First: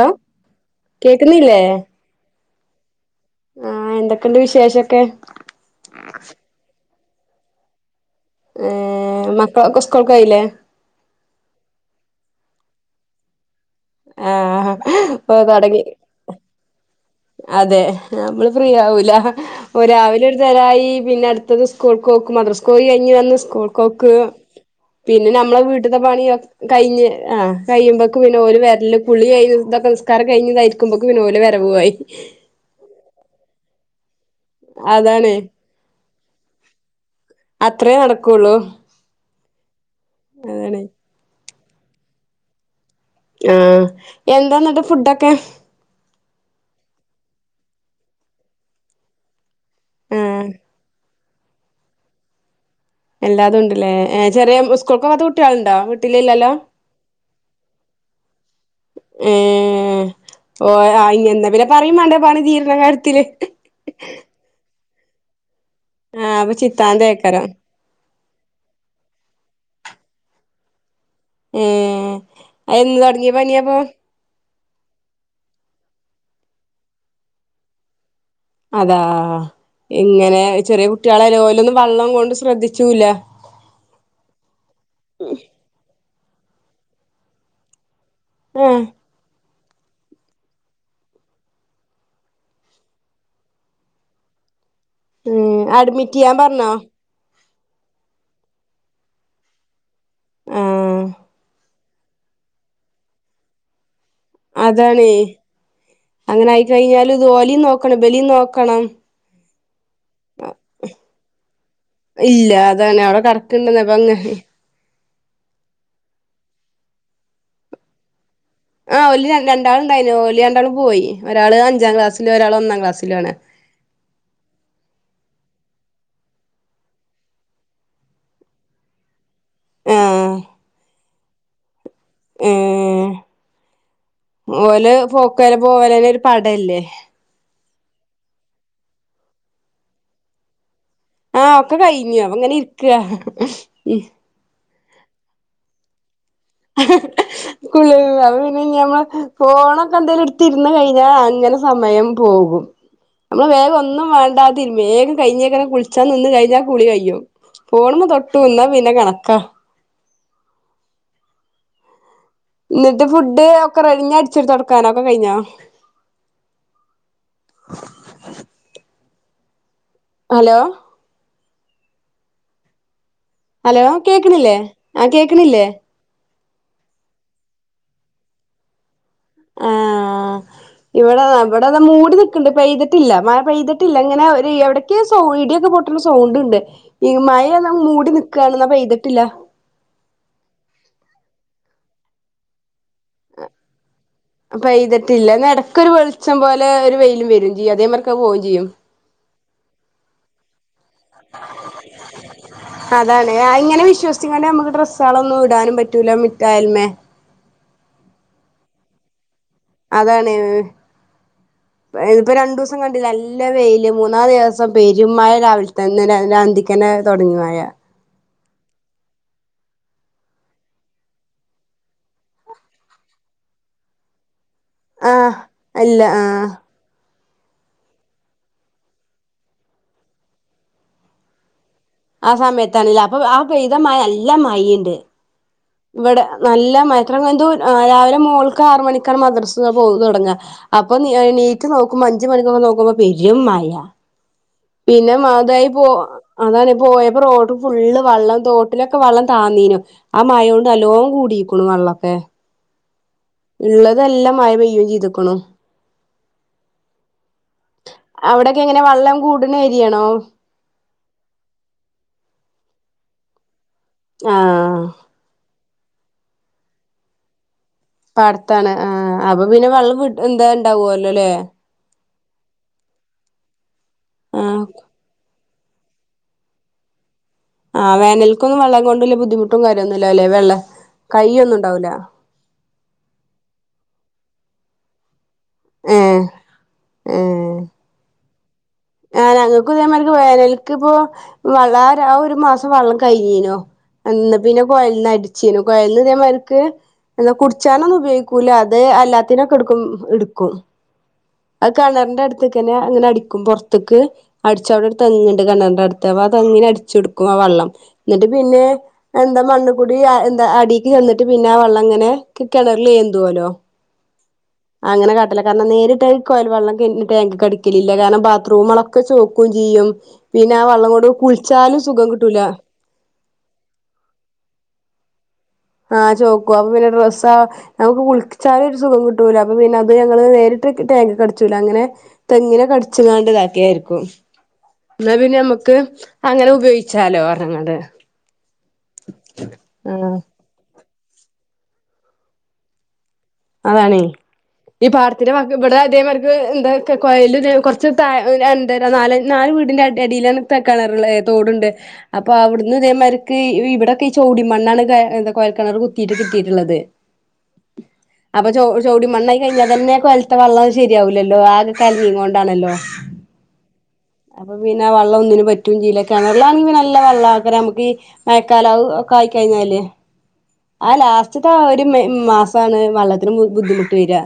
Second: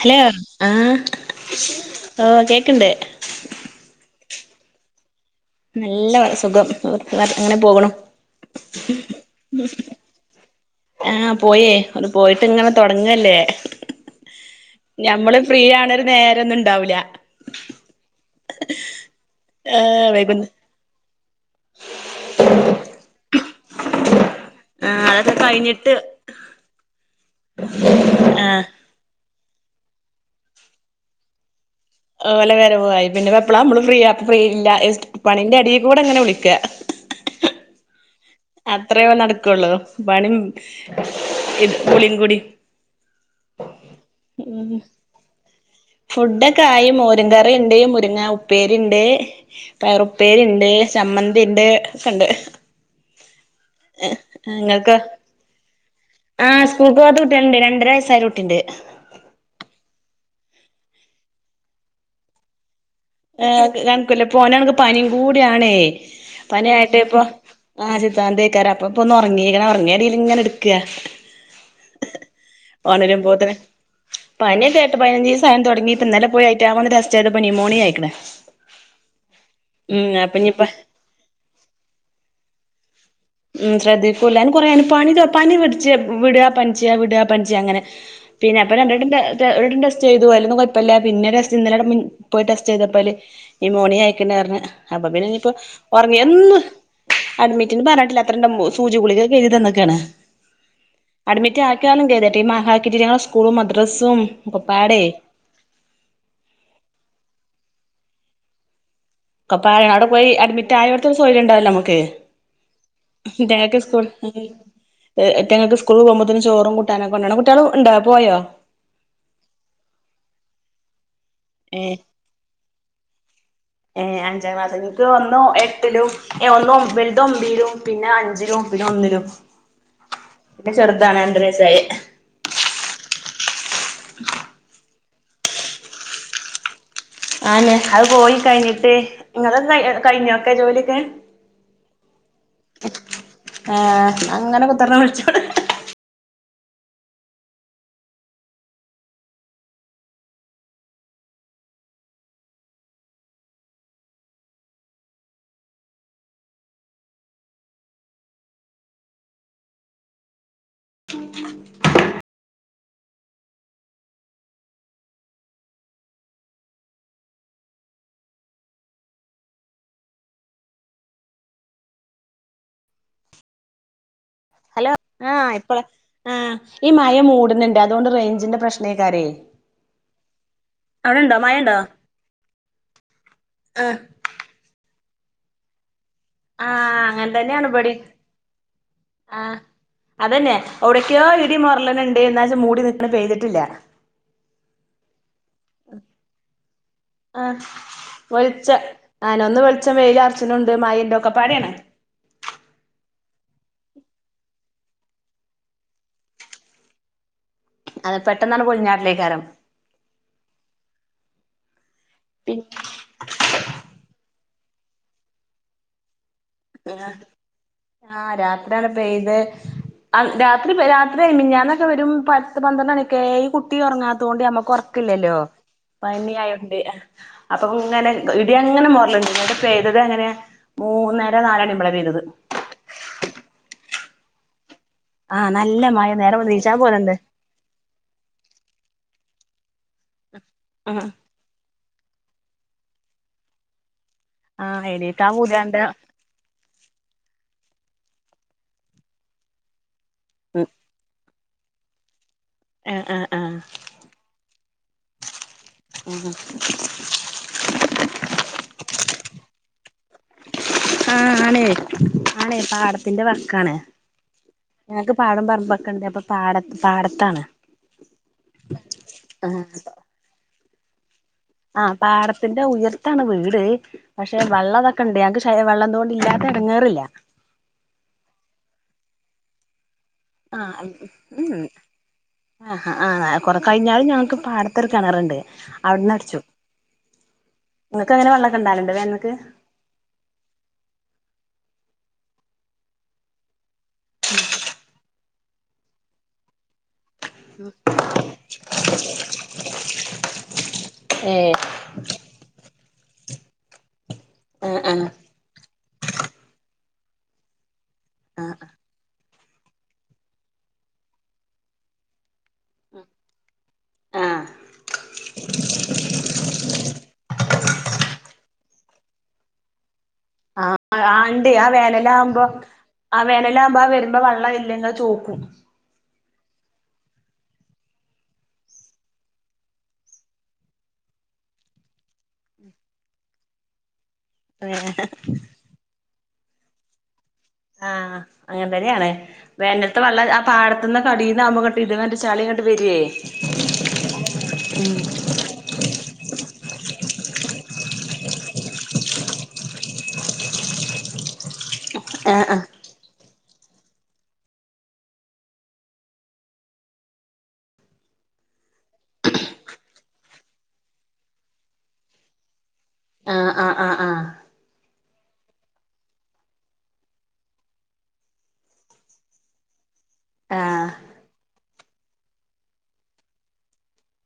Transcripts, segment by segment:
Hello ആ കേക്കുന്നില്ലേ കേൾക്കുന്നുണ്ടോ കേൾക്കണ്ട് എന്തുണ്ട് വിശേഷം ഒക്കെ നല്ല സുഖം അങ്ങനെയൊക്കെ അങ്ങ് പോവാണ് ഏ മക്കളൊക്കെ സ്കൂൾകോയിലെ ആഹ് പോയേ ഒരു പോയിട്ട് ഇങ്ങനെ തുടങ്ങല്ലേ ആഹ് ഇപ്പൊ നമ്മള് തൊടങ്ങി ഫ്രീയവണ ഒരു നേരന്നും ഇണ്ടാവൂല അതെ നമ്മള് ഫ്രീയാവൂല ഏഹ് രാവിലെ ഒരു വൈകുന്ന [unintelligible] പിന്നെ അടു അടുത്തത് സ്കൂൾക്കോക്ക് മദ്രസ കഴിഞ്ഞ് വന്ന് സ്കൂൾക്കോക്ക് ആഹ് പിന്നെ അതൊക്കെ നമ്മളെ കഴിഞ്ഞിട്ട് വീട്ടിൽത്തെ പണി ഒക്കെ കഴിഞ്ഞ് ആ കായുമ്പെക്ക് പിന്നെ ഓല് ആഹ് വേരലും കുളി കഴി ഇതൊക്കെ നിസ്കാരം കഴിഞ്ഞ് ഇതായി ഇരിക്കുമ്പേൾക്ക് പിന്നെ ഓലെ വരവുആയി ഓലെ വെരവുആയി പിന്നെ ഇപ്പൊ എപ്പള നമ്മൾ ഫ്രീ ആ ഫ്രീ ഇല്ല എസ് അതാണ് പണിന്റെ എടികുടി ഇങ്ങനെ വിളിക്ക അത്രേ നടക്കുള്ളൂ അത്രയോ നടക്കുള്ളൂ പണിം അതാണ് [unintelligible] ഇത് കുളിങ്കുടി ആ എന്താ മം എന്നിട്ട് ഫുഡൊക്കെ ഫുഡ്ഡൊക്കെ ആയി മോരും കറി ഉണ്ട് മു പിന്നെ ഉപ്പേരിണ്ട് ആഹ് പയറുപ്പേരിണ്ട് ചമ്മന്തി ഇണ്ട് ഒക്കെണ്ട് എല്ലാതും ഉണ്ടല്ലേ എ ചെറിയ സ്കൂൾക്ക് പോവാത്ത കുട്ടികളുണ്ടോ വീട് ആ സ്കൂൾക്ക് പോവാത്ത കുട്ടിയാള്ണ്ട് രണ്ടര വയസായഒരു കുട്ടിണ്ട് ഓ ആ ഇങ്ങന്നാ പിന്നെ പറയും മണ്ട പാണി തീര്നക നക്കല്ല പോ പനി കൂടിയാ ണെ ആഹ് അപ്പൊ പനിയായിട്ട് ഇപ്പൊ ചിത്താന്തേക്കാരം ആ ചിത്താന്തേകാരം അപ്പഠ ഇപ്പൊ ഒന്ന് ഉറങ്ങിക്ണ് ഉറങ്ങിയ [unintelligible] ഇങ്ങനെ ഇട്ക്ക ഉം എന്ന് തുടങ്ങിയ പനിയപ്പൊ പനിക്കെ എട്ട് പതിനഞ്ചിസം ആയ്ണ് തുടങ്ങീട്ട് ഇന്നലെ പോയിട്ട് അയ്ച്ചമെന്ന് ടെസ്റ്റ്‌ ചെയ്തപ്പോ നിമോണിയ ആയി [unintelligible] അതാ ഇങ്ങനെ ഇഞ്ഞിപ്പ ചെറിയ കുട്ട്യോളല്ലെ ഓലൊന്നും വള്ളം കൊണ്ട് ശ്രദ്ധിച്ചു ചൂല്ല മം ശ്രദ്ധിക്കൂല അയിന് കൊറേ പനി പനി പിടിച്ച് വിടാ പനിച്ച വിടാ പനിച്ച അങ്ങനെ പിന്നെ ആഹ് അപ്പൊരണ്ടട്ടം ഒരുവട്ടം ടെസ്റ്റ് ചെയ്തു അതിലൊന്നും കുഴപ്പല്ല പിന്നെ ടെസ്റ്റ് ഇന്നലെ മിൻ പോയി ടെസ്റ്റ് ചെയ്തു അപ്പൊ അയില് നിമോണിയ ആയിക്ക്ണ് പറഞ്ഞു അപ്പം പിന്നെ ഉം ഇനിയിപ്പം അഡ്മിറ്റ് ഒറങ്ങിയ ചെയ്യാൻ എന്നും പറഞ്ഞോ അഡ്മിറ്റ്ന്ന് പറഞ്ഞിട്ടില്ല [unintelligible] സൂജി കുളികക്കെ എഴുതി തന്നക്കാണ് ആഹ് അഡ്മിറ്റ് ആ [unintelligible] സ്കൂളും മദ്രസ് അതാണ് അങ്ങനായി കഴിഞ്ഞാല് ജോലിയും നോ ഇവനെയും നോക്കണം പാലാനാട് പോയി അഡ്മിറ്റായട്ത്തും സൊയ്ര്യം ഉണ്ടാവൂല നമുക്ക് ഇല്ല അതാണ് അവിടെ കെടക്കണ്ടെന്ന് [unintelligible] അപ്പ സ്കൂൾ അങ്ങനെ [unintelligible] ഏ എറ്റങ്ങൾക്ക് സ്കൂളിൽ പോവുമ്പത്തന്നെ ചോറും കൂട്ടാനും ഒക്കെ കൊണ്ടോണം കുട്യള് ഉണ്ടാ പോയോ ആഹ് ഓല് രൺ രണ്ടാളും ഉണ്ടായീനു രണ്ടാളും പോയി ഒരാള് അഞ്ചാം ഏഹ് ക്ലാസ്സിലും ഒരാള് ഒന്നാം ക്ലാസ്സിലും ആണ് ഇത് ഒന്നു എട്ടിലും ഒന്ന് ഒമ്പ് വലുത് ഒമ്പിലും പിന്നെ അഞ്ചിലും ഒമ്പിലും ഒന്നിലും ചെറു രണ്ടര വയസായി ഉം ഓല് [unintelligible] പോവലന്നെ ഒരു പടയില്ലേ ആന്ന് അത് പോയി കഴിഞ്ഞിട്ട് നിങ്ങള് നയി കഴിഞ്ഞോ ഒക്കെ ജോലി ആ ഒക്കെ കഴിഞ്ഞു അങ്ങനെ ഇരിക്കാ ഉം ആഹ് [unintelligible] [unintelligible] അത് പിന്നെ ഞമ്മൾ ഫോണൊക്കെ എന്തേലും എടുത്ത് ഇരുന്ന് കഴിഞ്ഞ അങ്ങനെ സമയം പോകും നമ്മള് വേറെ ഒന്നും വേണ്ടദിൻ വേഗം കഴിഞ്ഞേക്കണ് കുളിച്ചാൻ നിന്ന് കഴിഞ്ഞ കുളി കഴിഞ്ഞു ഫോണുമെ തൊട്ടു നിന്ന പിന്നെ കണക്കാ എന്നിട്ട് ഫുഡ് ഒക്കെ റെഡി പിന്നെ അടിച്ചിര് തൊടക്കാനൊക്കെ കഴിഞ്ഞോ ഹലോ ഹലോ കേക്ക്ണില്ലേ ആഹ് കേക്ക്ണില്ലേ ആ ഈ മഴ മൂടുന്നുണ്ട് അതോണ്ട് റെയ്ഞ്ചിൻ്റെ പ്രശ്നാ ആഹ് ഇവിടെ അവിടെണ്ടോ ഇവിടെ മഴണ്ടോ ദാ മൂടി നിക്ക്ണ്ട് പെയ്തിട്ടില്ല മഴ ആഹ് പെയ്തിട്ടില്ല ഇങ്ങനെ ഒരു എവിടെ [unintelligible] ഇടിയൊക്കെ പൊട് സൗണ്ടുണ്ട് ആഹ് ഈ അങ്ങനെ തന്നെയാണ് മയയെന്ന ഇബടിം മൂടി നിക്കാണ് ന പെയ്തിട്ടില്ല ആഹ് അതന്നെ എവിടേക്കോ ഇടി മൊരള്ണുണ്ട് എന്നാച്ച മൂടി നിക് പെയ്തിട്ടില്ല എന്നാ എടക്കൊരു വെളിച്ചം പോലെ ഒരു- വെയിലും വരും ആഹ് ചെയ്യും അതേമാർക്ക് അത് പോവും ചെയ്യും വെളിച്ച ആ നന്നു വെളിച്ചം വെയിലാർച്ചണുണ്ട് മയേറ്റൊക്കെ [unintelligible] അതാണ് ആ ഇങ്ങനെ വിശ്വസിച്ചങ്ങാണ്ട് നമക്ക് ഡ്രസ്സുകളൊന്നും ഇടാനും പറ്റൂല മിറ്റായിൽമെ അത് പെട്ടന്നാണ് [unintelligible] അതാണ് ഉം ഇതിപ്പം പി രണ്ടൂസം കണ്ടില്ലെ നല്ല വെയിലും മൂന്നാ [unintelligible] പെരുമ്മഴ രാവിൽ തന്നെ ലെ അന്തിക്കെന്നെ തൊടങ്ങി മഴ പെയ്തെ രാത്രി പെ രാത്രിയ് മിഞ്ഞാന്നൊക്കെ വരും പത്ത് പന്ത്രണ്ട് മണിയൊക്കായി ഈ കുട്ടി ഒറങ്ങാതോണ്ട് ഞ ആഹ് ഒറക്കില്ലല്ലോ അല്ല ആഹ് വയന്നിലായൊണ്ട് അപ്പൊ ഇങ്ങനെ ഇടി അങ്ങനെ മൊർള്ണ് ണ്ട് ഇന്നട്ട് പെയ്തതെങ്ങനെ മൂന്ന രനാലണി മ്പളേ ആ സമയത്താണ് ലേ അപ്പൊ ആ പെയ്ത മഴ ന ല്ല മഴീണ്ട് ആഹ് നല്ല മഴ ഇവടെ നേരം വെളുത്ത് നല്ല നീച്ചാൻ മഴ പോലുണ്ട് ഇത്ര [unintelligible] എന്തോ ആഹ് രാവിലെ മോൾക്കാറ് മണിക്കാണ് മദ്ര സ [unintelligible] പോവ് തൊടങ്ങ അപൊ എണീറ്റ് നോ ക്കുമ്പം അഞ്ച് മണി ക്കൊക്കെ നോക്കുമ്പൊ പെരുമ്മഴ ആഹ് പിന്ന എണീക്കാൻ മാ തായി പൂതിയാവ്ണ്ട് പോ അതാണ് പോയപൊ റോഡും ഫുള്ള് വള്ളം തൊട്ടിലൊക്കെ വള്ളം താന്നീനു ആ മയോണ്ട് നല്ലോം കൂടി കുണു വള്ളം ഒക്കെ എ ആ ഇള്ളത് നല്ലം മഴ പെയ്യും ചിതുകുണു ഉം ഉം അവ്ടെക്കെങ്ങനെ വള്ളം കൂട്ണ ഏരിയേ ണോ തിന്റെ വക്കാണ് ഞങ്ങക് പാടം പറമ്പ് ഒക്കണ്ടേ അപൊ പാടത് പാടത്താണ് പാടത്താണ് ആഹ് അപൊ പിന്നെ വള്ളം വിട് എന്താ ണ്ടാവോലലെ ആ പാടത്തിന്റെ ഉയര്ത്താണ് വീട് പഷേ ആഹ് വള്ളം തൊക്കണ്ട് ഞങ്ങക് ഷ് ഏഹ് വള്ളംതോണ്ട് ഇല്ലാത്തെടങ്ങേറില്ല ആഹ് വേനൽകും വള്ളം കൊണ്ട് ല്ല ബുദ്ധിമുട്ടും കാര്യൊന്നു ആഹ് ഉം ആഹ് ആ കുറെ കഴിഞ്ഞാലും ഞങ്ങക് പാടത്തൊരു കെണറ്ണ്ട് അവ്ട്ന്ന് ഏഹ് അടിച്ചും ഏഹ് ഇങ്ങക്കെങ്ങനെ വള്ളം ആഹ് ഞങ്ങകും ഇതേ മാരിക് വേനൽക് ഇപൊ വള്ളാ രാ ആ ഒരു മാസം വള്ളം കഴിഞ്ഞീനു എന്ന് പിന്നെ കൊയൽ ന്ന് അട് ച്ചിനു കൊയൽന്ന് ഇതേ മാതിരിക്ക് വെള്ളം കുടിച്ചാൻ ഒന്നും ഉപയോഗിക്കൂല്ല അത് അല്ലാത്തീനൊക്കെ ഇടുക്കും ഇടുക്കും ഏഹ് അത്‌ കിണറിന്റെ അടുത്ത്ക്കന്നെ അങ്ങനെ അടിക്കും പൊർ തൊക്കെ അടിച്ച ആഹ് അവിടെ ഒരു ആഹ് തെങ്ങ് ഇണ്ട് കിണറിന്റെ അടുത്ത് ചില ഭാഗത്തു ഇങ്ങനെ അടിച്ചു കൊടുക്കും വെള്ളം എന്നിട്ട് പിന്നെ എന്താ മണ്ണികുടെഎന്താ അടിക്ക് ചെന്നിട്ട് അങ്ങനെ വെള്ളം കിണറിൽ ഏന്തോല്ലോ ആഹ് ആഹ് അങ്ങനെ കാട്ടില്ല കാരണം നേരിട്ട് ആ കോയൽ വെള്ളം ടാങ്കിക്ക് അടിക്കൽ ഇല്ല കാരണം ബാത്‌റൂമുകൾളൊക്കെ ചൊക്കും ചെയ്യും പിന്നെ ആ ആഹ് വെള്ളംകൊണ്ട് ആഹ് ഇണ്ട് ആ വേനൽ ആവുമ്പോ ആ വേനൽ ആവുമ്പോ വരുന്ന വെള്ളയില്ലേ ഇങ്ങനെ ചൊക്കും ആ ചൊക്കും അപ്പൊ പിന്നെ ഡ്രെസ്സ് നമുക്ക് കുളിച്ചാലും ഒരു സുഖം കിട്ടൂല്ല അപ്പൊ പിന്നെ ഞങ്ങൾ നേരിട്ട് ടാങ്കിക്ക് അടിച്ചുല്ല അങ്ങനെ തേങ്ങനൊക്കെ അടിച്ചാണ്ട് ഇരിക്കും ഏഹ് എന്നാ പിന്നെ നമുക്ക് അങ്ങനെ ഉപോയോഗിച്ചാലോ ആ അങ്ങനെ തന്നെ ആണ് വേനൽത്തെ ആഹ് വെള്ളം ആ പാടത്തെ ഇത് അറിയുന്ന ആവുമ്പോ ഇതിന്ന് ചളി അങ്ങിട്ടു വരേ അതാണ് ഈ പാടത്തിന്റെ ഇവിടെ അതേ മാതിരിക് എന്താ ക് കോയൽ [unintelligible] അപ്പൊ ആഹ് അവിടെന്ന് ഇതേ മാരിക്ക് ഇവിടെ ചോടി മണ്ണ് ആണ് കോയൽ കിണർ കുത്തിയിട്ട് കിട്ടിയിട്ടുള്ളത് അപ്പൊ ചോടി മണ്ണ് ആയിക്കഴിഞ്ഞത്തന്നെ കോയലത്തെ വെള്ളം ശരിയാവില്ലല്ലോ ആകെ കലങ്ങികൊണ്ടണല്ലോ ആ ആ ആ പിന്നെ വള്ളം ഒന്നിനും പറ്റും ചെയ്യില്ല കിണറിൽ അണ്ണെങ്കിൽ നല്ല വള്ളം നമുക്ക് മഴാക്കാലം ഒക്കെ ആയിക്കാഴിഞ്ഞാൽ ആഹ് ആ ലാസത്തെത്തെ ആ ഒരു ഒരു മെയ്‌ മാസയാണ് വെള്ളത്തിനു ബുദ്ധിമുട്ട് വരാ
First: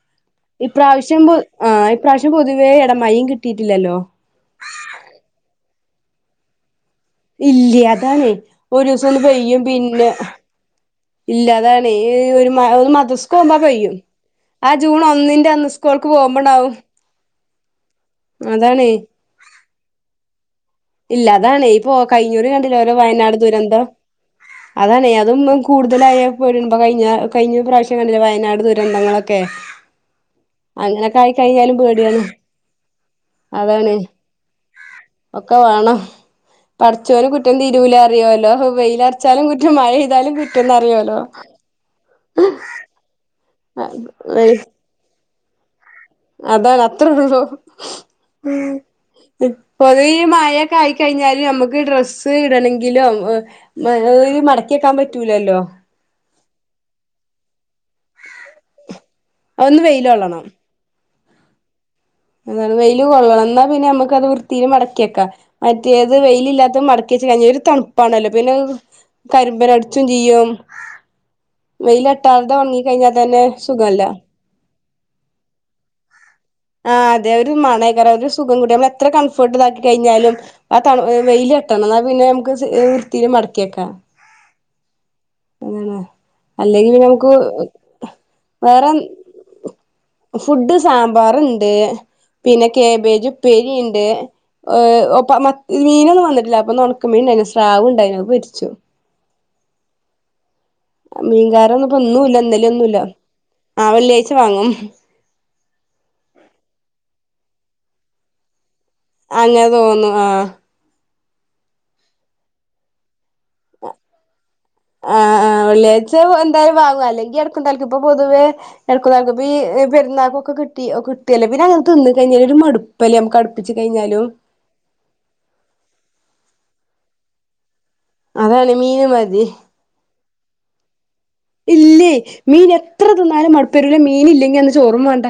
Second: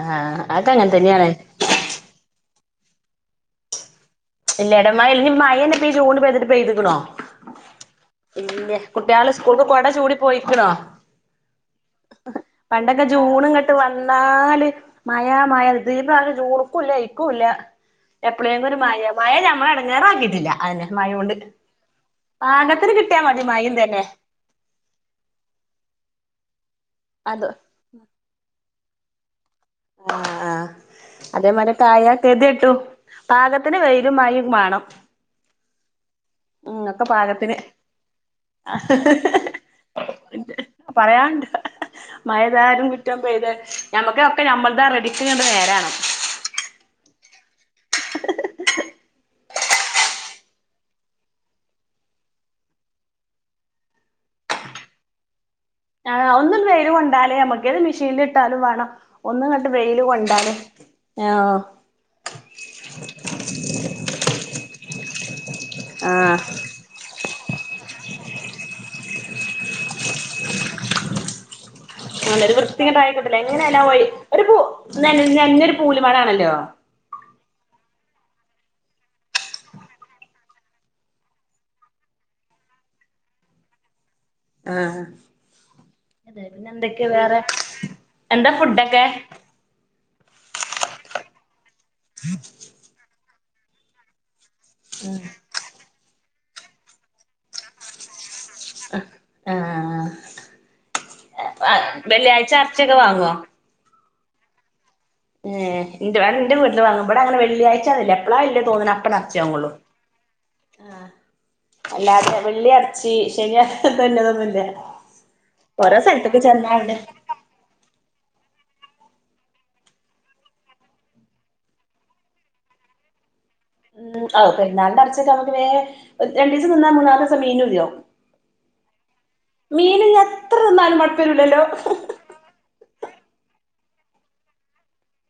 ആഹ് ആഹ് ഈ അതങ്ങനെ പ്രാവശ്യം തന്നെയാണ് ആ ഈ പ്രാവശ്യം പൊതുവെ ഇട മഴയ്യും കിട്ടിയിട്ടില്ലല്ലോ ഇല്ല ഇടമാഴയില്ല ഇനി മഴായാന്നെ ജൂൺൽ പെയ്തിരിക്കണോ ഇല്ല അതാണ് ഒരു ദിവസം ഒന്ന് കുട്ട്യാള് പെയ്യും സ്കൂൾക്ക് കൊട പിന്നെ ചൂടി പോയിക്ക്ണോ ഇല്ല അതാണെ ഈ പണ്ടൊക്കെ മദ്രസ്സക്ക് ജൂണ് പോവുമ്പോ ഇങ്ങട്ട് പെയ്യും വന്നാല് ആ ജൂൺ മഴ ഒന്നിന്റെ മഴ അന്ന് സ്കൂളിയ്ക്ക് പോവുമ്പോ ഇണ്ടാവും എപ്പോളെങ്കിലും ഒരു മഴ പിന്നെ നമ്മളെ ഇടങ്ങേറാക്കിയിട്ടില്ല ഇല്ല അതാണെ ഇപ്പൊ കഴിഞ്ഞാകൊല്ലം കണ്ടില്ലേ പാകത്തിന് ഒരേ കിട്ടിയാ വയനാട് മതി മഴിം ദുരന്തം തന്നെ അതാണെ കൂടുതൽ ആയാ പെടും ഒക്കെ കഴിഞ്ഞാൽ അതോ കഴിഞ്ഞാ പ്രാവശ്യം കണ്ടില്ലേ വയനാട് ദുരന്തം ദുരന്തങ്ങളൊക്കെ ആ ആ അങ്ങനൊക്കെ ആയി കഴിഞ്ഞാലും അതേമാതിരി ആയാ പേടിയാണ് എന്ത് കിട്ടും ഭാഗത്തിന് അതാണ് വെയിലുംമായേ വേണം ഒക്കെ വേണം ഉം ഒക്കെ പടച്ചോനെ പാകത്തിന് കുറ്റം തീരൂല അറിയൂല വെയിൽ ഉറച്ചാലും കുറ്റം മഴപെയ്താലും കുറ്റം എന്നറിയോലോ മഴപെയ്താലും കുറ്റം നമ്മൾക്കൊക്കെ നമ്മളത് റെഡി നേരാണോ അതാ അത്രയേ ഉള്ളൂ [unintelligible] ഇപ്പഴി ഈ മഴയൊക്കെ ആയി കഴിഞ്ഞാൽ നമുക്ക് ഡ്രസ്സ് ഇടണം എങ്കിലും [unintelligible] മടക്കി വെക്കാൻ പറ്റില്ലല്ലോ ഒന്ന് വെയില് കൊണ്ടാലേ നമുക്ക് അത് മെഷീനിൽ ഇട്ടാലും വേണം ഒന്നങ്ങോട്ട് അതൊന്ന് വെയില് കൊള്ളണം കൊണ്ടാലേ ഞാ ആ വെയില് കൊള്ളണം ന്നാ പിന്നെ അമക്ക് അത് വൃത്തിയിൽ മടക്കി ക്കയ്ക്കാ മറ്റേത് ആഹ് വെയിലില്ലാത്ത മടക്കിവെച്ച് കഴിഞ്ഞാൽ ഒരു ത് തണുപ്പാണല്ലോ പിന്നെ അത് കരിമ്പൻ അട്ച്ചും ചെയ്യും അങ്ങനെ ഒരു വെയിലട്ടാതെ ഒൺങ്ങി വൃത്തി കഴിഞ്ഞാ തന്നെ സുഖല്ലേ നെൻ നെഞ്ഞൊരു കൂലുമൺ ആണല്ലോ ആഹ് അതെ ഒരു മണം ആയിക്കാരം ഒരു സുഖം കിട്ടില്ല നമ്മൾ എത്ര കംഫർട്ട് ആക്കി കഴിഞ്ഞാലും ആ തൺ വെയില് എട്ടണം എന്നാ പിന്നെ നമക്ക് വൃത്തീല് മടക്കിക്കാ ആ അതുതന്നെ അല്ലെങ്കിൽ പിന്നെ നമുക്ക് വേറെ എന്താ വേറെ ഫുഡൊക്കെ ഫുഡ് സാമ്പാർ ഉണ്ട് പിന്നെ ക്യാബേജും ഉപ്പേരിയുണ്ട് ഓ ഒപ്പ മത് മീൻ ഒന്നും വന്നിട്ടില്ല അപ്പന്ന് ഒണക്കമീൻ ണ്ടായിനു സ്രാവുണ്ടായിനു അത് പൊരി ആ ആ ആ മീൻകാരൻ ഇപ്പോ ഇന്നുമില്ല ഇന്നലെ ഒന്നുമില്ല വാങ്ങോ? ആ വെള്ളിയാഴ് ച്ച വാങ്ങും ഏ ഇന്റ ന്റെ വീട്ടിൽ വാങ്ങും ഇവിടെ അങ്ങനെ വെള്ളിയാഴ്ച ന്ന്ല്ല എപ്പളാ ല്ലെ തോന്ന്ണെ അ അങ്ങനെ തോന്നുന്നു ആ അല്ലാത്ത വെള്ളി ഇറച്ചി ശനിയാഴ്ച ഇതൊന്നും ഒന്നുമില്ല ആ ആ വെള്ളിയാഴ്ച എന്തായാലും അവിടെ വാങ്ങും അല്ലെങ്കിൽ ഇടയ്ക്ക് തലക്കും ഇപ്പൊ പൊതുവേ [unintelligible] കിട്ടിയല്ലോ [unintelligible] അവ് പെരുന്നാളിന്റെ ഇർച്ചിക്കമ്മക്ക് വേം രണ്ടീസം നിന്നാൽ മൂന്നാല്സം [unintelligible] അതാണ് മീന് മതി ഇഞ്ഞ് എത്ര തിന്നാലും മട് ഇല്ലേ മീനെ എത്ര തിന്നാലും മടുപ്പ് വരില്ല മീൻ ഇല്ലെങ്കി അന്ന് ചോറും വേണ്ട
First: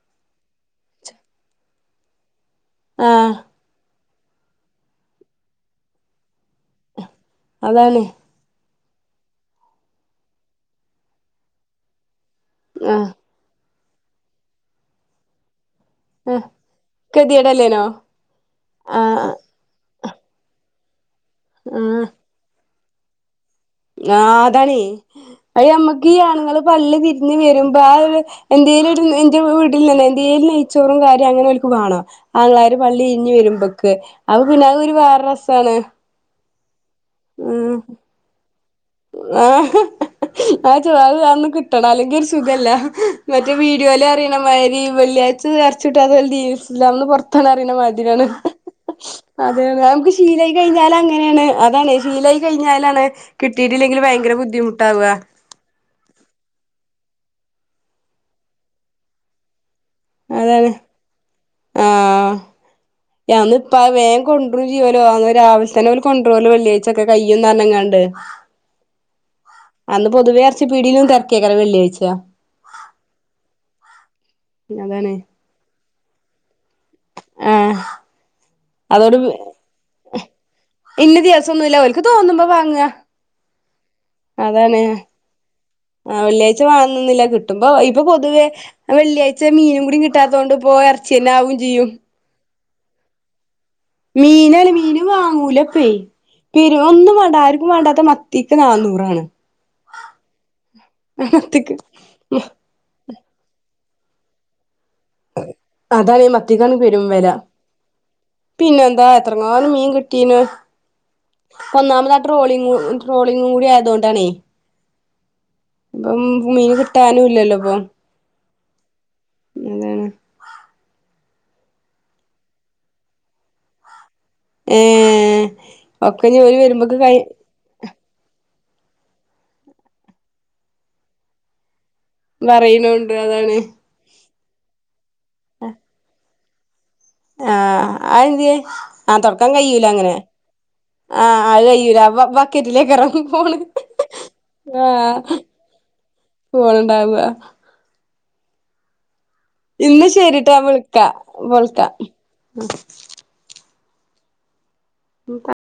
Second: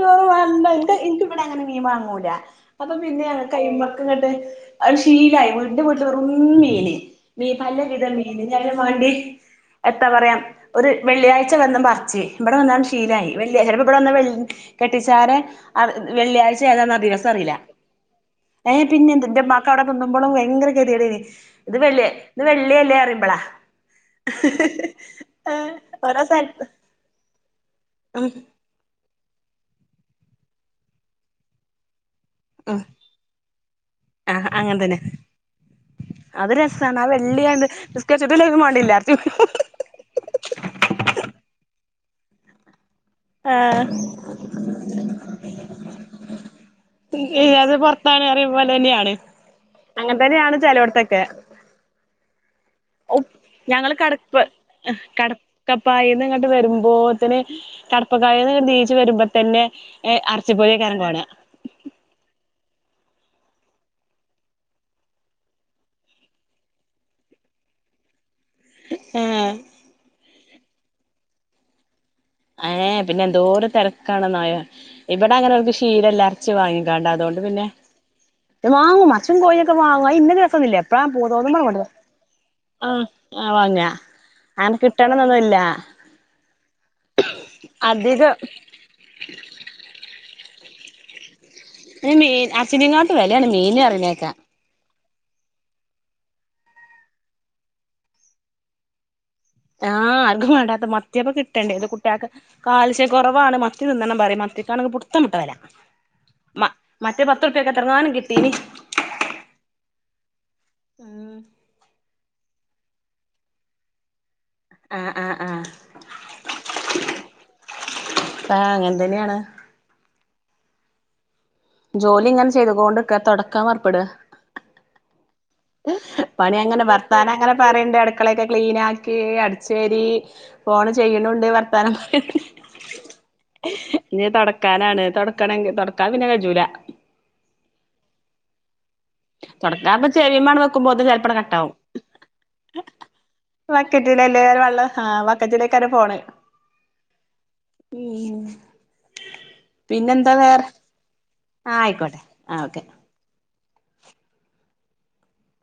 [unintelligible] എനിക്ക് ഇവിട അങ്ങന മീൻ വാങ്ങൂല്ല അപം പിന്നെ ആഹ് അങ്ങക് കയ്യുമ്പ ങ്ങട്ട് അഹ് ശീലായി വിണ്ടു വിണ്ടു റും മീന് മീ പല അതാണ് വിധ മീനുക [unintelligible] മാണ്ട്യഹ് എത്ത പറയാ ഒരു വെള്ളിയാഴ്ച വന്നമ്പറിച്ച് ഇവട വന്നാണ്ട് ആഹ് ശീലായി വെള്ളിയാ ചെലപ്പം ഇവട വന്ന വെള്ളി കെട്ടിച്ചാരെ ആ വ് ആഹ് വെള്ളിയാഴ്ച ഏതന്ന അ ദിവസ അറീല ഗതികേടല്ലേനോ ഏ പിന്നെന്ത് ആഹ് ന്റെ മ്മാക് ആടെ ത്ത്ന്ന്മ്പളു വയങ്കരത് ക്കെദ്ദ്യേടേനി ഇത് വെള്ളി ഇത് വെള് ള്ളിയെല്ലേ അറിയുമ്പള ആ അതാണേ അഹ് നമ്മക്ക് ഈ ഓരോ ആണുങ്ങള് സ്ഥലത്ത് പള്ളി വിരുന്നിന് വരുമ്പ ഒരു ഉം എന്തേലും ഒരു നിമ് [unintelligible] വിടില്ലെന്നേ എന്തേലും നെയ്‌ച്ചോറും കാര്യം അങ്ങനെ ഓൽക് വേണ അല്ലാര് പള്ളീഞ്ഞു വരുമ്പക്ക് ആഹ് അഉപിന്നെ അങ്ങനെ അഒരു തന്നെ വേറെരസാണ് അത് ര സാണ് അഹ് വെള്ളിയാണ് നിസ്‌കെ ര്ച്ചിട്ടുല്ലേ മാണ്ടില്ല [unintelligible] ന്നാല്ലെങ്കി ഒരു സുഖല്ല ങ്ഹ് മറ്റേ വീഡിയോല് അരയണ മാരി വെള്ളിയാഴ്ച ഏർച്ചി ട്ടാഞ്ഞാദീനി സ്ലാമിന്ന് പൊർത്താണ് പറയണ അത് മാതിരി പൊറത്താണ് ആണ് പറയും പോലെ തന്നെയാണ് അതെ നമ്ക്ക് അങ്ങനെ ശീലായി തന്നെയാണ് ചെലോടത്തൊക്കെ കഴിഞ്ഞലങ്ങനേണ് അതാണ് ശീലായി കഴിഞ്ഞാലാണ് കി ഞങ്ങള് കെടപ്പ് ങ്ഹ് കെടക്കപ്പായേന്ന് ഇങ്ങാട്ട് വരുമ്പോ ഓത് നെ കെടപ്പ് പ്പകയെന്ന് ന്നീച്ച് വരുമ്പ തന്നെ അതെന്നെ അറച്ചിപ്പൊരിയേക്കാരം കാണാ ആഹ് യാന്ന് പ്പ വേമ് കൊണ്ടുരൂല്ലോ അങ്ങ് രാവിൽതെന്നെ വല് കൊണ്ടോര്ല് വെള്ളിയാഴ്ച ക്ക കഴിയുംന്നർഞ് ങ്ങാണ്ട് ഹേ അന്ന് പൊതുവേ അ പീടിലും തെര്കായ്കാരം വെള്ളിയാഴ്ച ഏ പിന്നെ എന്തോരം തരം കാണാന്നായ അതാണ് ഇവട അങ്ങനോൽകി ഷ് ഹീലെല്ലാർച്ച് വാങ്ങിക്കണ്ട് അതോണ്ട് പിന്നെ ആഹ് വാങ്ങും അതോണ്ട് അറ്ച്ചീം കോയൊക്കെ വാങ്ങ അഅ് ഇന്ന ദിവസൊന്നുല്ല എപ്പ ഇന്ന ദിവസൊന്നുല്ല തോന്നുമ്പാണ്ട്വേണ്ടത് ഓൽക്ക് തോന്നുമ്പോ വാങ്ങ ആ ആ കിട്ടണംന്നൊന്നുല്ലാ ആ വെള്ളിയാഴ്ച വാണന്നൊന്നു ഇപ്പോ ഇപ്പ അധികം പൊതുവേ വെള്ളിയാഴ്ച മീനും കൂടി കിട്ടാത്തോണ്ട് പ്പൊ എർച്ച്യന്നവും പിന്നെ മീൻ അ ർച്ചിനെങ്ങാട്ട് വെലേണ് മീനി ന് പർഞ്ഞേക്കാം വാങ്ങൂലപ്പേയ് പിരിവൊന്നും വാണ്ട ആർക്കും വാണ്ടാത്ത മത്തിക്ക് നാന്നൂറാണ് ആ ആർക്കും മാണ്ടാത്ത മത്ത്യൊക്കെ കിട്ടണ്ടേ മത്തിക്ക് ഇത് കുട്ട്യക്ക് കാൽഷ്യ കൊറവാണ് മ ത്തി നിന്നണ്ണം പറിം മത്തി ക്കാണെങ്കി പുട്ത്തം വിട്ട വെല അതാണ് ഈ മ മത്തിക്കാണ് പെരും മറ്റേ വെല പത്തൂർപ്പ്യക്ക് എത്രഞാനും കിട്ടിനി ട്ടീന് ഒന്നാമത് ആ ട്രോളിംങ്ങു ട്രോളിങ്ങുടി ആയതോണ്ടാണേ അആ ഇപ്പം മീന് കിട്ടാനൂല്ലല്ലോ പ്പോ താങ്ങൻ എന്താണ് ജോലിങ്ങനെ ചെയ്ത്കോണ്ട്ക്ക തൊടക്കാം പർപ്പെടാ ഏ പണിയങ്ങനെ വർത്താങ്ങനെ പറീണ്ട ട ക്കളക്കെ ക്ലീനാക്കി അട്ച്ചേരി ഫോണ് ചെയ്യ്ണുണ്ട് വർ ത്താനം പറി പറയ്ണുണ്ട് അതാണ് [unintelligible] ഇനി തൊടക്കാനാണ് തൊട്ക്കണെങ്കി തൊടക്കാൻ പിന്നെ ജൂലാ ആ അഅ്ന്ത്യേ ആ തൊടക്കാൻ കഴിയൂല്ല തൊടക്കാപ്പൊ ങ്ങനെ ചെവിമാണ്ട് വെക്കുമ്പോത്തിന് ആ ചെൽപ്പണ്ട് അഅ് കട്ടാവും കയ്യൂല്ല ബ ബക്കറ്റിലെക്കാരം ഫോണ് ബക്കറ്റിലല്ലേ ആ വെള്ളം ബക്കറ്റിലേക്കാണ് ഫോണ്‌ണ്ടാവ ഈം ഇന്ന ശെരീട്ടോ ഞാ വിൾക്കാ ആ വിൾക്കാം ആയിക്കോട്ടെ ആ ഓക്കെ ഉം പ